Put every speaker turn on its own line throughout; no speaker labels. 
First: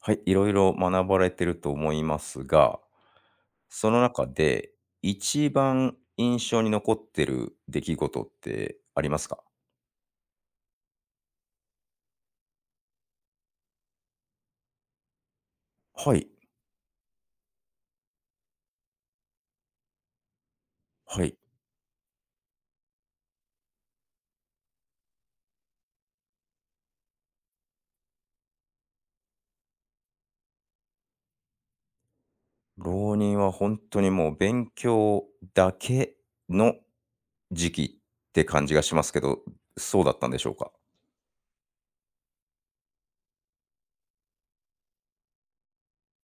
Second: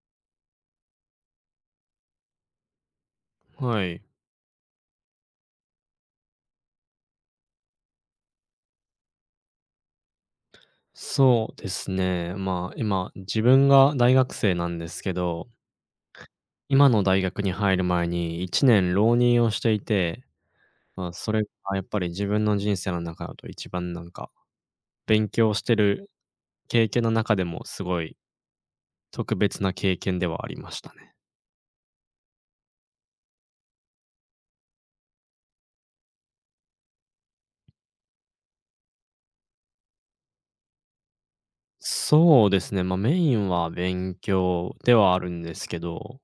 はい、いろいろ学ばれてると思いますが、
は
その
い。
中で一番印象に残ってる出来事ってありますか？
そうですね。今、自分が大学生なんですけど、
はい、
今の大学に入る前に1年浪人をしていて、
は
そ
い。
れがやっぱり自分の人生の中だと一番勉強してる経験の中でもすごい特別な経験ではありましたね。
浪人は本当にもう勉強だけの時期って感じがしますけど、そうだったんでしょうか？
そうですね、メインは勉強ではあるんですけど、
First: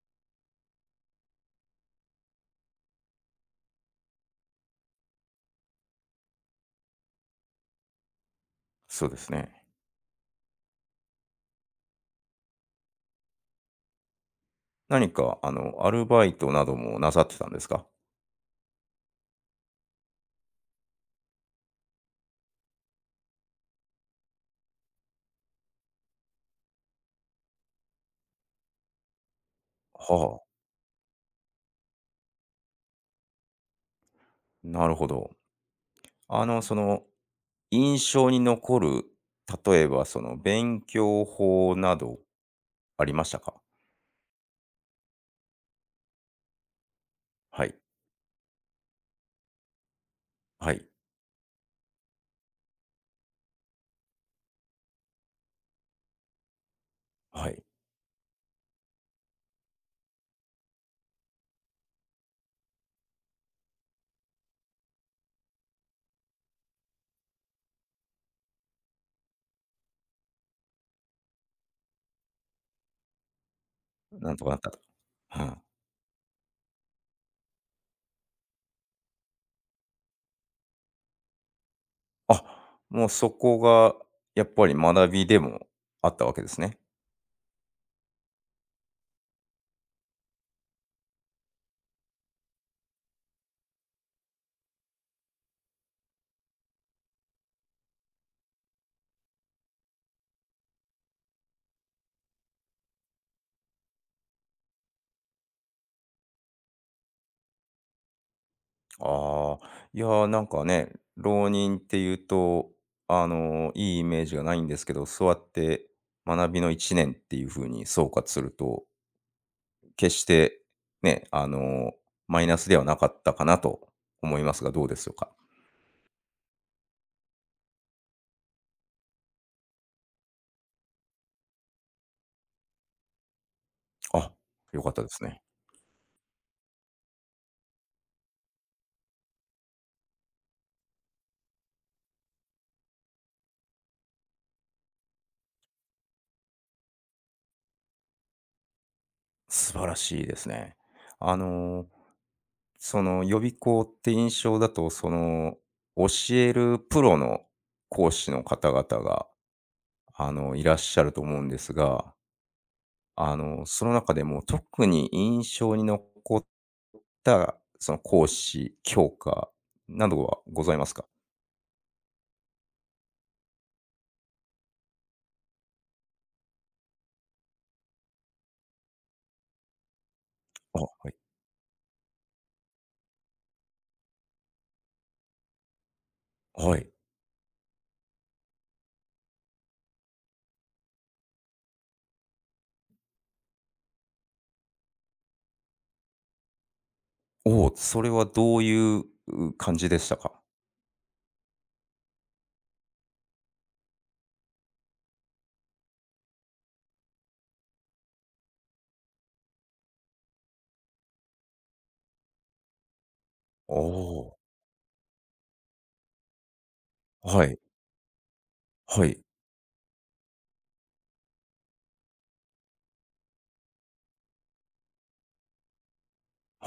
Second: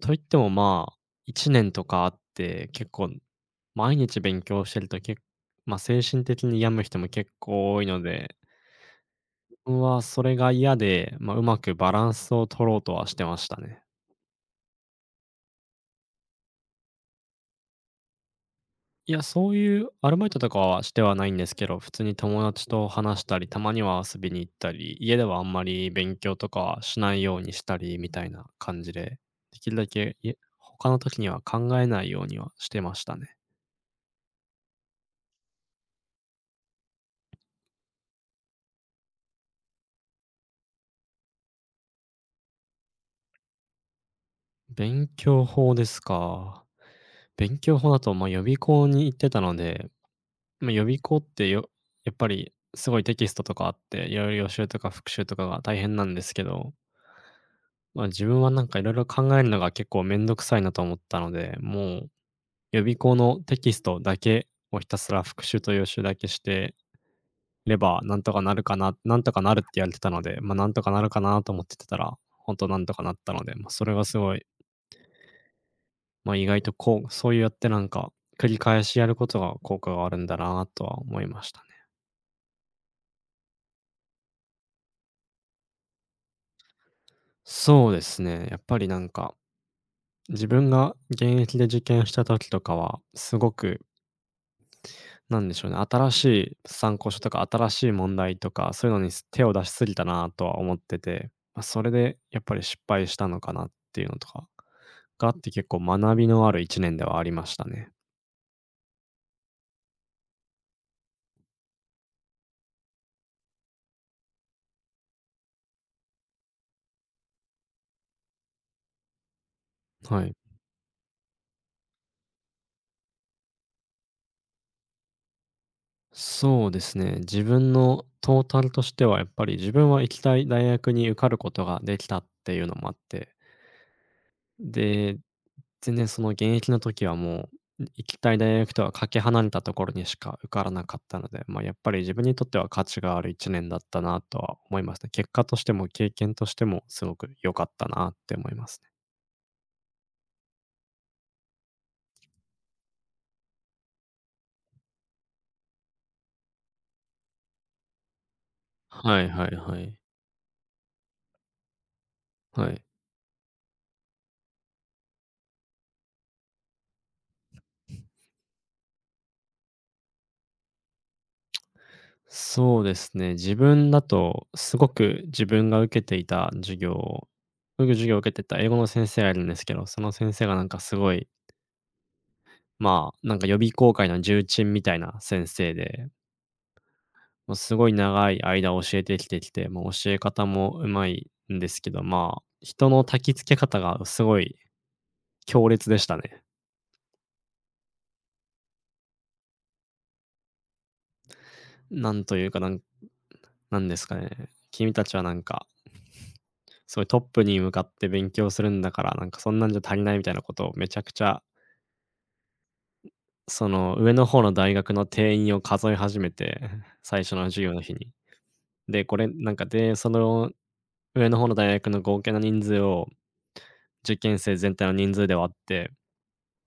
といっても、1年とかあって、結構毎日勉強してると結構、け精神的に病む人も結構多いので、
そうですね。
僕はそれが嫌で、うまくバランスを取ろうとはしてましたね。
何かアルバイトなどもなさってたんですか？
いや、そういうアルバイトとかはしてはないんですけど、普通に友達と話したり、たまには遊びに行ったり、家ではあんまり勉強とかはしないようにしたりみたいな感じで、できるだけ、い
はあ、
他の時には考えないようにはしてましたね。
なるほど。その印象に残る、例えばその勉強法などありましたか？
勉強法ですか。勉
はい、
強法だと、予備校に行ってたので、ま
は
あ、予
い、
備校ってよやっぱりすごいテキストとかあって、いろいろ予習とか復習とかが大変なんですけど、
はい。
自分はいろいろ考えるのが結構めんどくさいなと思ったので、もう予備校のテキストだけをひたすら復習と予習だけしてれば、なんとかなるかななんとかなるって言われてたので、なんとかなるかなと思っててたら、ほんとなんとかなったので、ま、それがす
な
ご
ん
い、
とかなったと。うん。
ま、意外とこうそうやって繰り返しやることが効果があるんだなとは思いましたね。
あ、もうそこがやっぱり学びでもあったわけですね。
そうですね、やっぱり自分が現役で受験した時とかは、すごくなんでしょうね、新しい参考書とか、新しい問題とか、そういうのに手を出しすぎたなとは思ってて、それでやっぱり失敗したのかなっていうのとかがあって、結構学びのある1年ではありましたね。
ああ、いやー、なんかね、浪人っていうと、いいイメージがないんですけど、そうやって学びの1年っていう風に総括すると、決し
はい。
てね、マイナスではなかったかなと思いますが、どうでしょうか？
そうですね、自分のトータルとしてはやっぱり自分は行きたい大学に受かることができたっていうのもあって、
あ、良かったで
で、
すね。
全然その現役の時はもう、行きたい大学とはかけ離れたところにしか受からなかったので、やっぱり自分にとっては価値がある1年だったなとは思いますね。結果としても経験としてもすごく良かったなって思いますね。
素晴らしいですね。あの、その予備校って印象だと、教えるプロの講師の方々
は
が、
いはいはい。
いらっしゃると思うんですが、
はい。
その中でも特に印象に残ったその講師、教科などはございますか？
そうですね、自分だとすごく自分が受けていた授業よく授業を受けてた英語の先生がいるんですけど、その先生がなん
あ、
かす
は
ご
い。
い、予備校界の重鎮みたいな先生で、
はい。
もうすごい長い間教えてきて、もう教え方もうまいんですけど、人の焚き付け方がすごい強烈でしたね。
おお、それはどういうう感じでしたか？
なんというか、なんですかね。君たちはなんか、そいうトップに向かって勉強するんだから、なんかそんなんじゃ足りないみたいなことをめちゃくちゃ、そ
お
の上の
お
方の大学の定員を数え始めて、最初
ー、は
の
い、
授業の日に。
は
で、こ
い、
れなんかで、その上の方の大学の合計の人数を受験生全体の人数で割って、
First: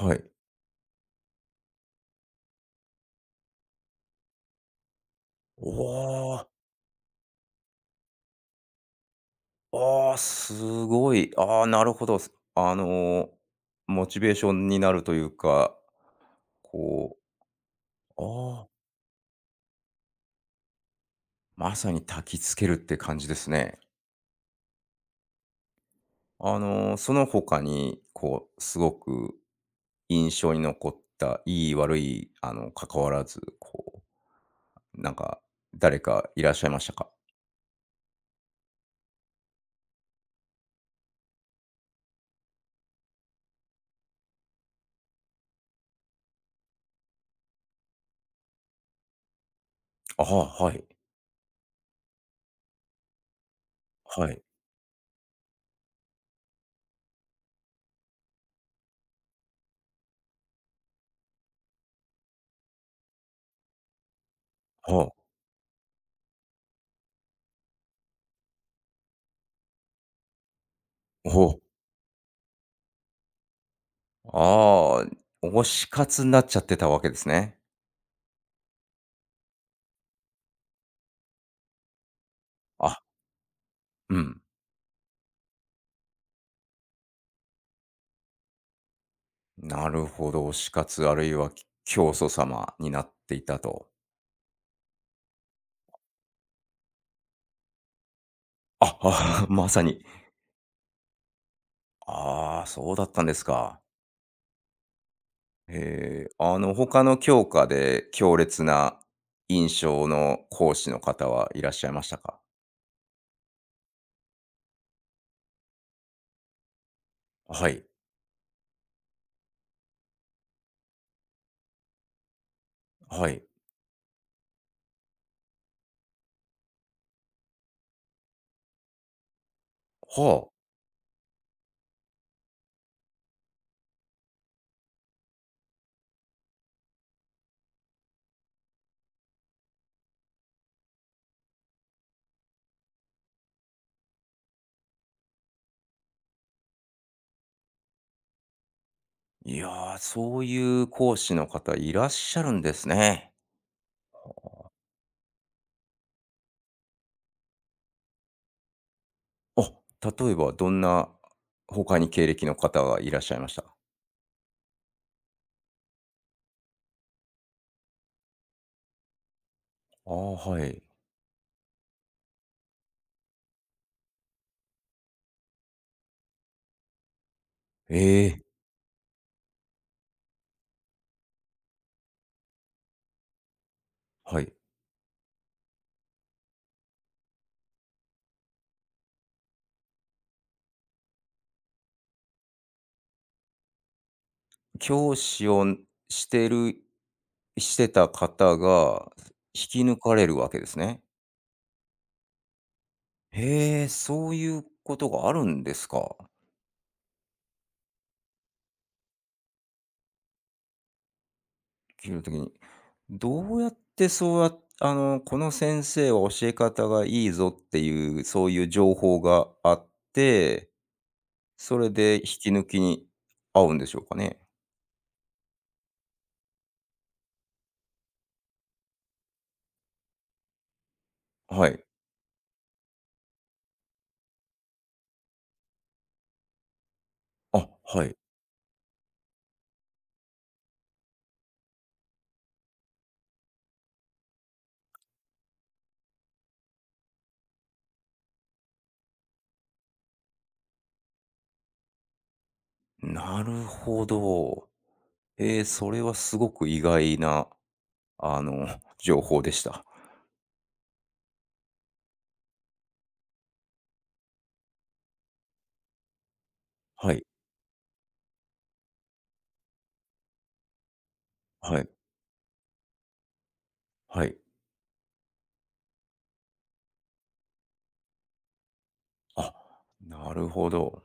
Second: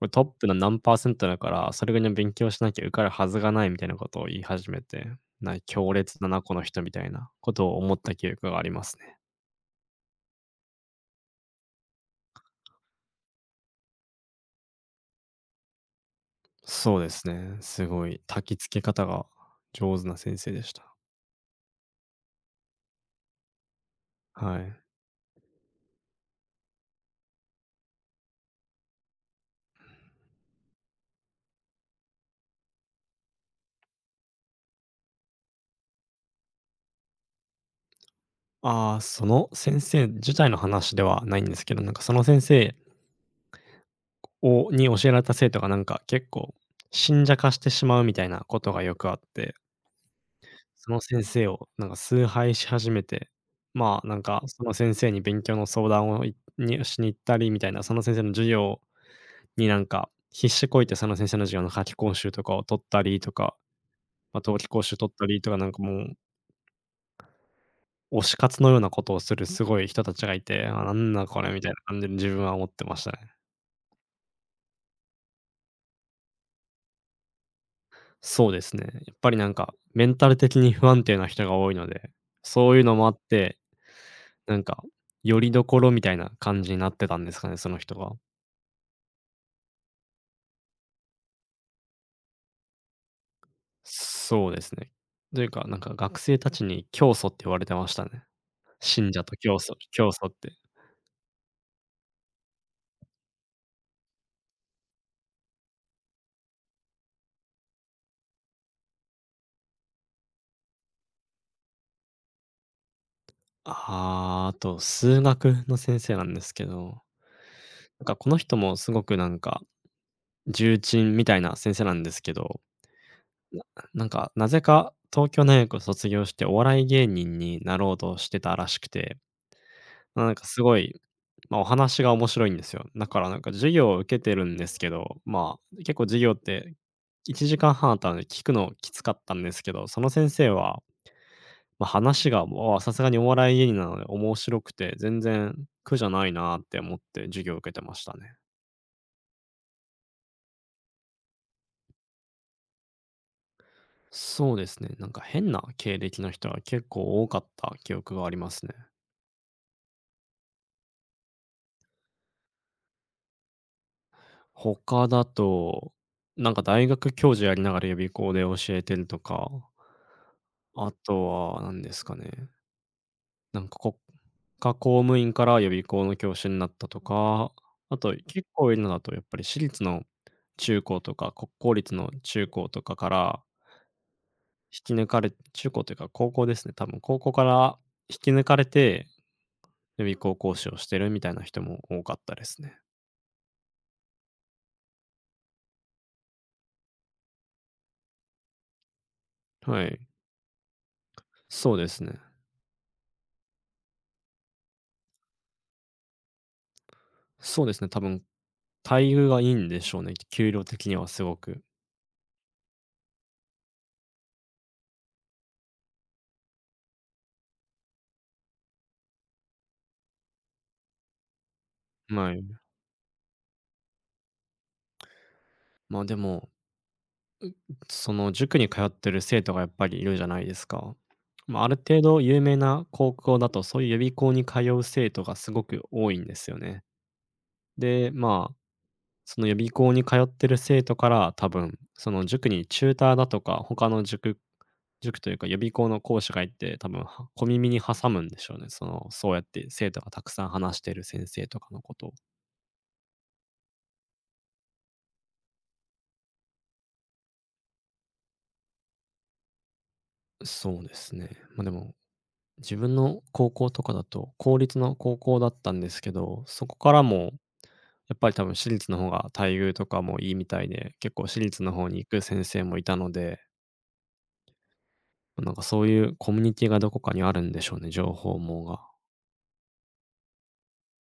これトッ
い。
プの何パーセントだから、それぐらいの勉強しなきゃ受かるはずがないみたいなことを言い始めて、
お
強烈だな、
お。
この人みたいなことを思った記憶がありますね。
ああ、すごい。ああ、なるほど。すあの、モチベーションになるというか、
そうで
こ
す
う、
ね。すごい
あ
焚き
あ、
付け方が上手な先生でした。
まさに焚きつけるって感じですね。
はい。
その他に、こう、すごく印象に残った、いい悪い、関わらず、こう、なんか、誰かいらっしゃいましたか？
ああ、その先生自体の話ではないんですけど、なんかその先生に教えられた生徒がなんか結構信者化してしまうみたいなことがよくあって。
ああ、はい。
その先生をなんか崇拝し始めて、
はい。
その先生に勉強の相談をしに行ったりみたいな、その先生の授業になんか必死こいてその先生の授業の夏期講習とかを取ったりとか、冬期講習
は
取
あ。
ったりとか、なんかもう推し活のようなことをするすごい人たちがいて、あ、なんだ
お
これ
お。
みたいな感じで自分は思ってましたね。
ああー、推し活になっちゃってたわけですね。
そうですね。やっぱりなんかメンタル的に不安定な人が多いので、そういうの
あ、
もあって、
うん。
なんかより所みたいな感じになってたんですかね、その人が。
なるほど、推し活あるいは教祖様になっていたと。
そうですね。というか、なんか学生たちに教祖って言われてましたね。
あ、
信者と
あ
教
ま
祖
さに。
教祖って。
ああ、そうだったんですか。ええ、他の教科で強烈な印象の講師の方はいらっしゃいましたか？
あーあと数学の先生なんですけど、
はい、
なんかこの人もすごくなんか重鎮みたいな先生なんですけど、
はい。
ななんかなぜか東京大学を卒業してお笑い芸人になろうとしてたらしくて、なんか
は
す
あ。
ごいお話が面白いんですよ。だからなんか授業を受けてるんですけど、結構授業って1時間半あったので、聞くのきつかったんですけど、その先生は、話がもうさすがにお笑い芸人なので面白くて、全然苦じゃないなって思って授業を受けてましたね。
いやー、そういう講師の方いらっしゃるんですね。
そうですね、なんか変な経歴の人が結構多かった記憶がありますね。
あ、例えばどんな他に経歴の方がいらっしゃいました？
他だと、なんか大学教授やりながら予備校で教えてるとか、
ああー、はい。
あとは何ですかね。なんか国家公務員から予備校の教師になったとか、
え
あと
え、
結構いるのだとやっぱり私立の中高とか、国公立の中高とかから
はい。
引き抜かれ中高というか高校ですね、多分高校から引き抜かれて、予備校講師をしてるみたいな人も多かったですね。
教師をしてるしてた方が、引き
は
抜
い。
かれるわけですね。
そうですね。
へえ、そういうことがあるんですか。
そうですね、多分待遇がいいんでしょうね、給料的にはすごく。
給料的に。どうやってそうやっあの、この先生は教え方がいいぞっていう、そういう情報があって、それで引
はい。
き抜きに合うんでしょうかね？
まあ、でもその塾に通ってる生徒がやっぱりいるじゃないですか。まあ、
は
ある
い。
程度有名な高校だと、そういう予備校に通う生徒がすごく多いんですよね。
あ、は
で、
い。
まあ、その予備校に通ってる生徒から多分、その塾にチューターだとか、他の塾、塾というか予備校の講師がいて、多分は小耳に挟むんでしょうね。その、そうやって生徒がたくさん話している先生とかのことを。
なるほど。ええ、それはすごく意外な、あの、情報でした。
そうですね。まあでも、自分の高校とかだと、公立の高校だったんですけど、そこから
はい。
もやっぱり多分私立の方が待遇とかもいいみたいで、結構私立の
はい、
方に行く先生もいたので、
はい。
なんかそういうコミュニティがどこかにあるんでしょうね、情報網が。
あ、なるほど。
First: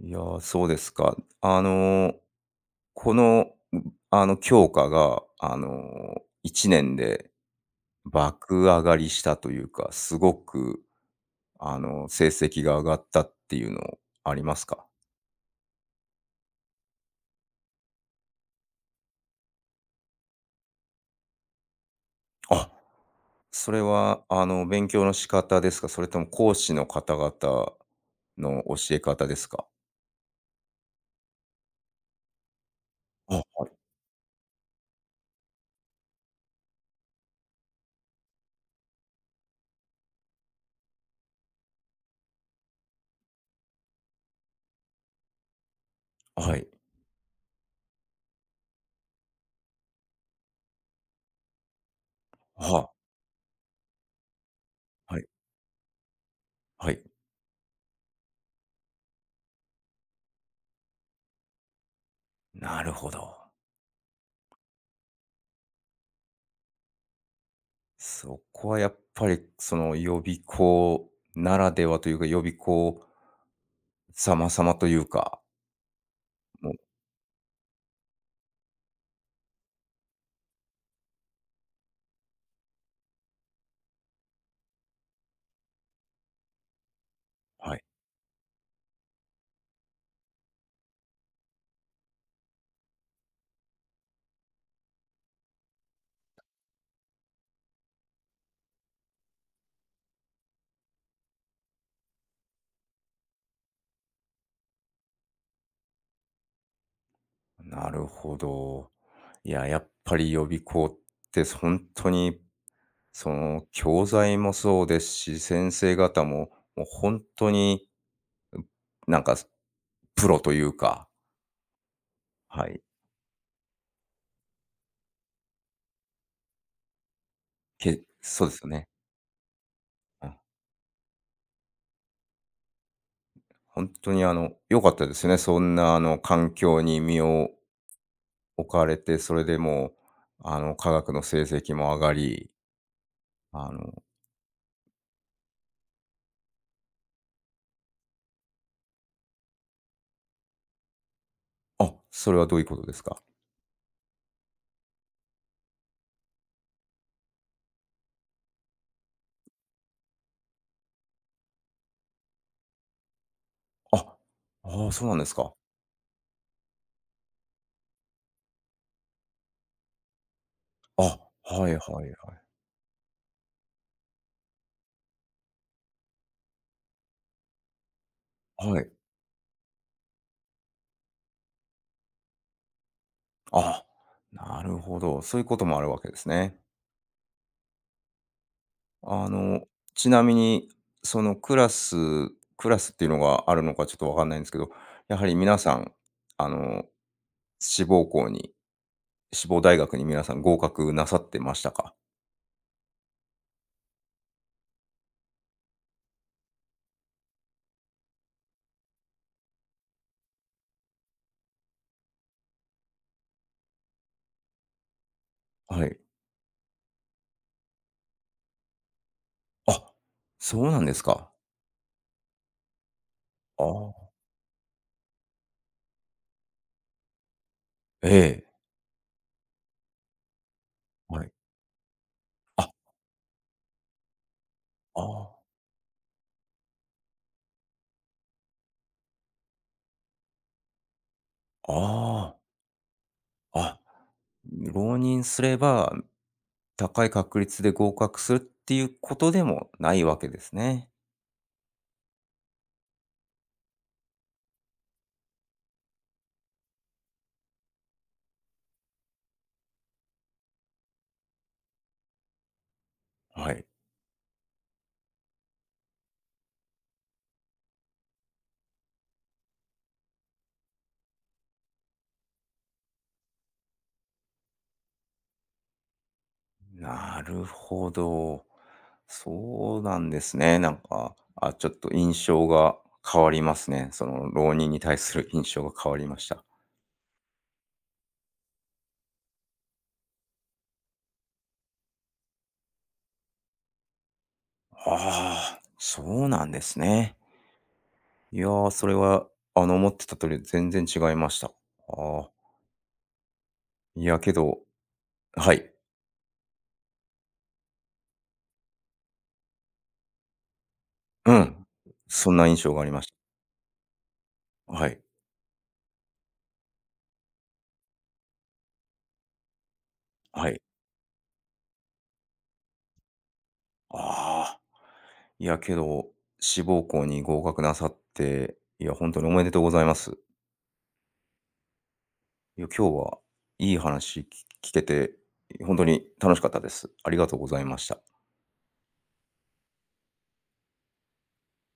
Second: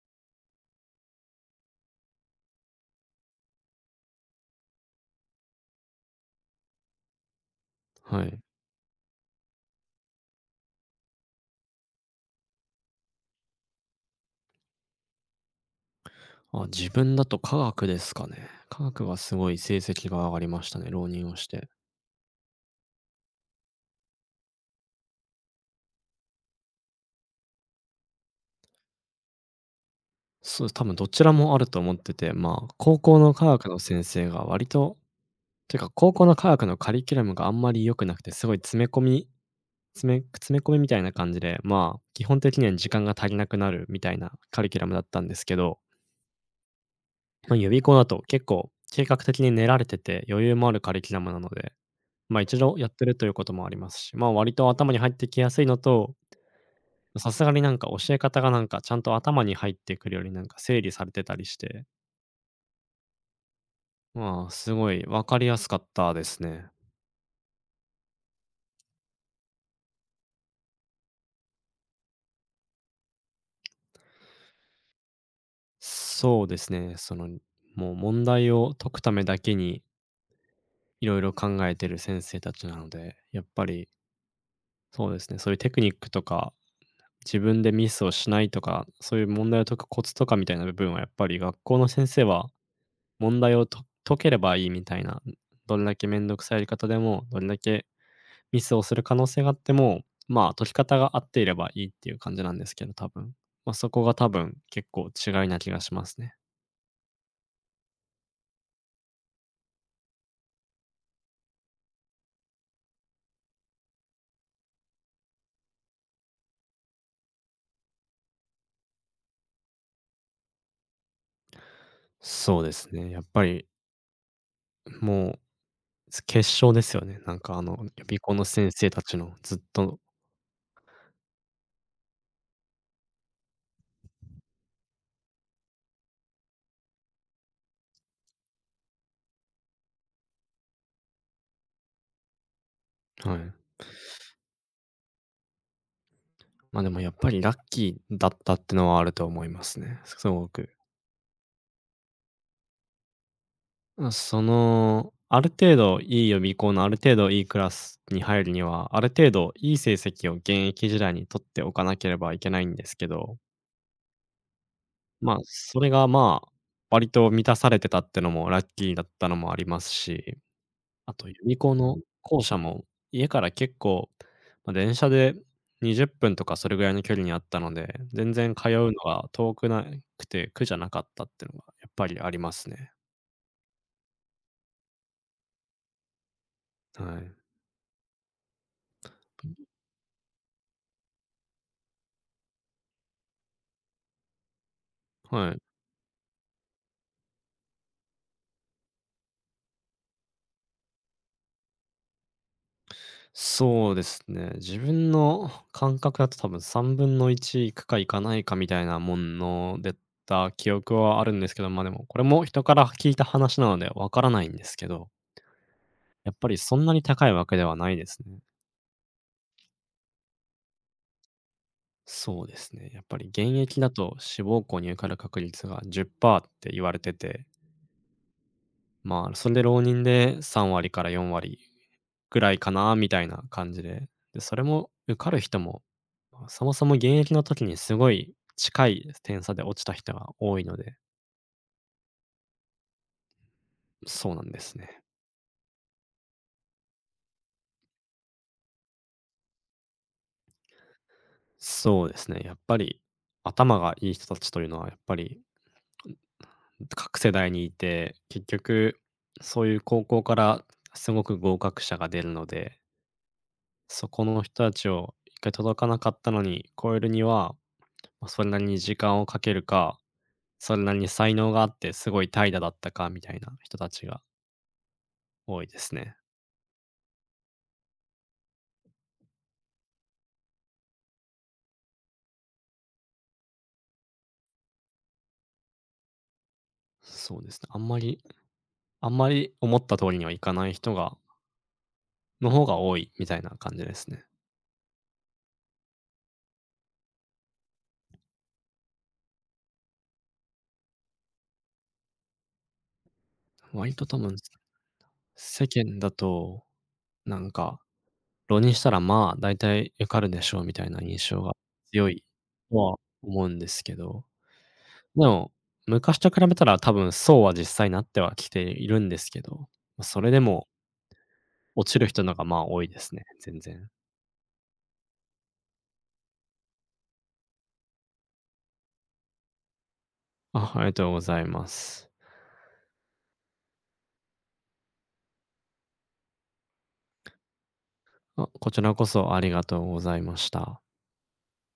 いやー、そうですか。この、教科が、1年で
はい。
爆上がりしたというか、すごく、成績が上がったっていうのありますか？
あ、自分だと科学ですかね。科学はすごい成績が上がりましたね、浪人をして。
あ、それは、勉強の仕方ですか？それとも講師の方々の教え方ですか？
そうです、多分どちらもあると思ってて、まあ、高校の科
あ、
学の先生が割と、てか高校の科学のカリキュラムがあんまり良くなくて、すごい詰め込みみたいな感じで、まあ、基本的には時間が足りなくなるみたいなカリキュラムだったんですけど、
はい。
まあ、予備校だと結構計画的に練られてて、余裕もあるカリキュラムなので、ま、一度や
は
ってるということもありますし、ま、割と頭に入っ
はい、
てきやすいのと、
はい。
さすがになんか教え方がなんかちゃんと頭に入ってくるよりなんか整理されてたりして、
なるほど。
まあ、すごい分かりやすかったですね。
そこはやっぱり、その予備校ならではというか、予備校様々というか、
そうで
もう
すね、その、もう問題を解くためだけにいろいろ考えてる先生たちなので、やっぱりそうですね、そういうテクニックとか、自分で
はい。
ミスをしないとか、そういう問題を解くコツとかみたいな部分はやっぱり学校の先生は、問題をと解ければいいみたいな、どれだけめんどくさいやり方でも、どれだけミスをする可能性があっても、まあ、解き方が合っていればいいっていう感じなんですけど、多分。ま、そこが多分、結構違いな気がしますね。
なるほど。いや、やっぱり予備校って本当に、その教材もそうですし、先生方も、もう本当に、うなんか、プロというか、
そう
は
で
い、
すね、やっぱり、もう、決勝ですよね。なんかあの、
け
予備校の
そうですよ
先
ね。
生たちのずっと。
うん。にあの、良かったですね。そんなあの環境に身を置かれて、それでもう、科学の成績も上がり、
はい。
あの
ま、あでもやっぱりラッキーだったってのはあると思いますね、すごく。
あ、それはどういうことですか？
まあその、ある程度いい予備校のある程度いいクラスに入るには、ある程度いい成績を現役時代に取っておかなければいけないんですけど、
あ、ああ、そうなんです
まあ、
か。
それが、まあ、割と満たされてたってのもラッキーだったのもありますし、
あ、
あと、ユニ
はいは
コ
い
の
はい。
校舎も、家から結構、ま、電車で20分とかそれぐらいの距離にあったので、全然通う
はい。
のが遠くなくて苦じゃなかったってのがやっぱりありますね。
あ、なるほど、そういうこともあるわけですね。
はい。
あの、ちなみに、そのクラスっていうのがあるのかちょっとわかんないんですけど、やはり
は
皆
い。
さん、あの、志望校に志望大学に皆さん合格なさってましたか？
そうですね。自分の感覚だと多分3分の1行くか行かないかみたいなものでた記憶はあるんですけど、ま、でもこれも人から聞いた話なのでわからないんですけど、
はい。
やっぱりそんなに高いわけではないですね。
あ、そうなんですか。
そうですね。やっぱり現
あ
役だ
あ、
と志望校に受かる確率が10%っパーセントって言われてて、
ええ。
まあ、それで浪人で3割から
はい。
4割ぐらい
あ、
かなみたいな感じで、で、それも受か
あ
る人も、まあ、そもそも現役の時にすごい近い点差で落ちた人が多いので、
あ、ああ、あ、
そうなんです
浪
ね。
人すれば高い確率で合格するっていうことでもないわけですね。
そうですね。やっぱり頭がいい人たちというのはやっぱり各世代にいて、結局そういう高校からすごく合格者が出るので、
はい。
そこの人たちを一回届かなかったのに超えるには、ま、それなりに時間をかけるか、それなりに才能があってすごい怠惰だったかみたいな人たちが多いですね。
なるほど。そうなんですね。なんか、あ、ちょっと印象が変わりますね。その浪人に対する印象が変わりました。
そうですね。あんまり思った通りにはいかない人の方が多いみたいな感じですね。
ああ、そうなんですね。いやー、それは、思ってた通り全然違いました。ああ、
割
い
と
や
多
け
分、
ど、は
世
い。
間だと、なんか、浪人したら、まあ、大体受かるでしょうみたいな印
う
象が
ん。
強い
そんな印象
と
があり
は
まし
思うんですけど。
た。はい。
でも、昔と比べたら多分そうは実際なってはきているんですけど、ま、それで
はい。
も落ちる人のが、まあ、多いですね、全然。
ああ、いや、けど、志望校に合格なさって、いや、本当におめでとうございます。
あ、ありがとうございます。
いや、今日はいい話聞けて、本当に楽しかったです。ありがとうございました。
あ、こちらこそありがとうございました。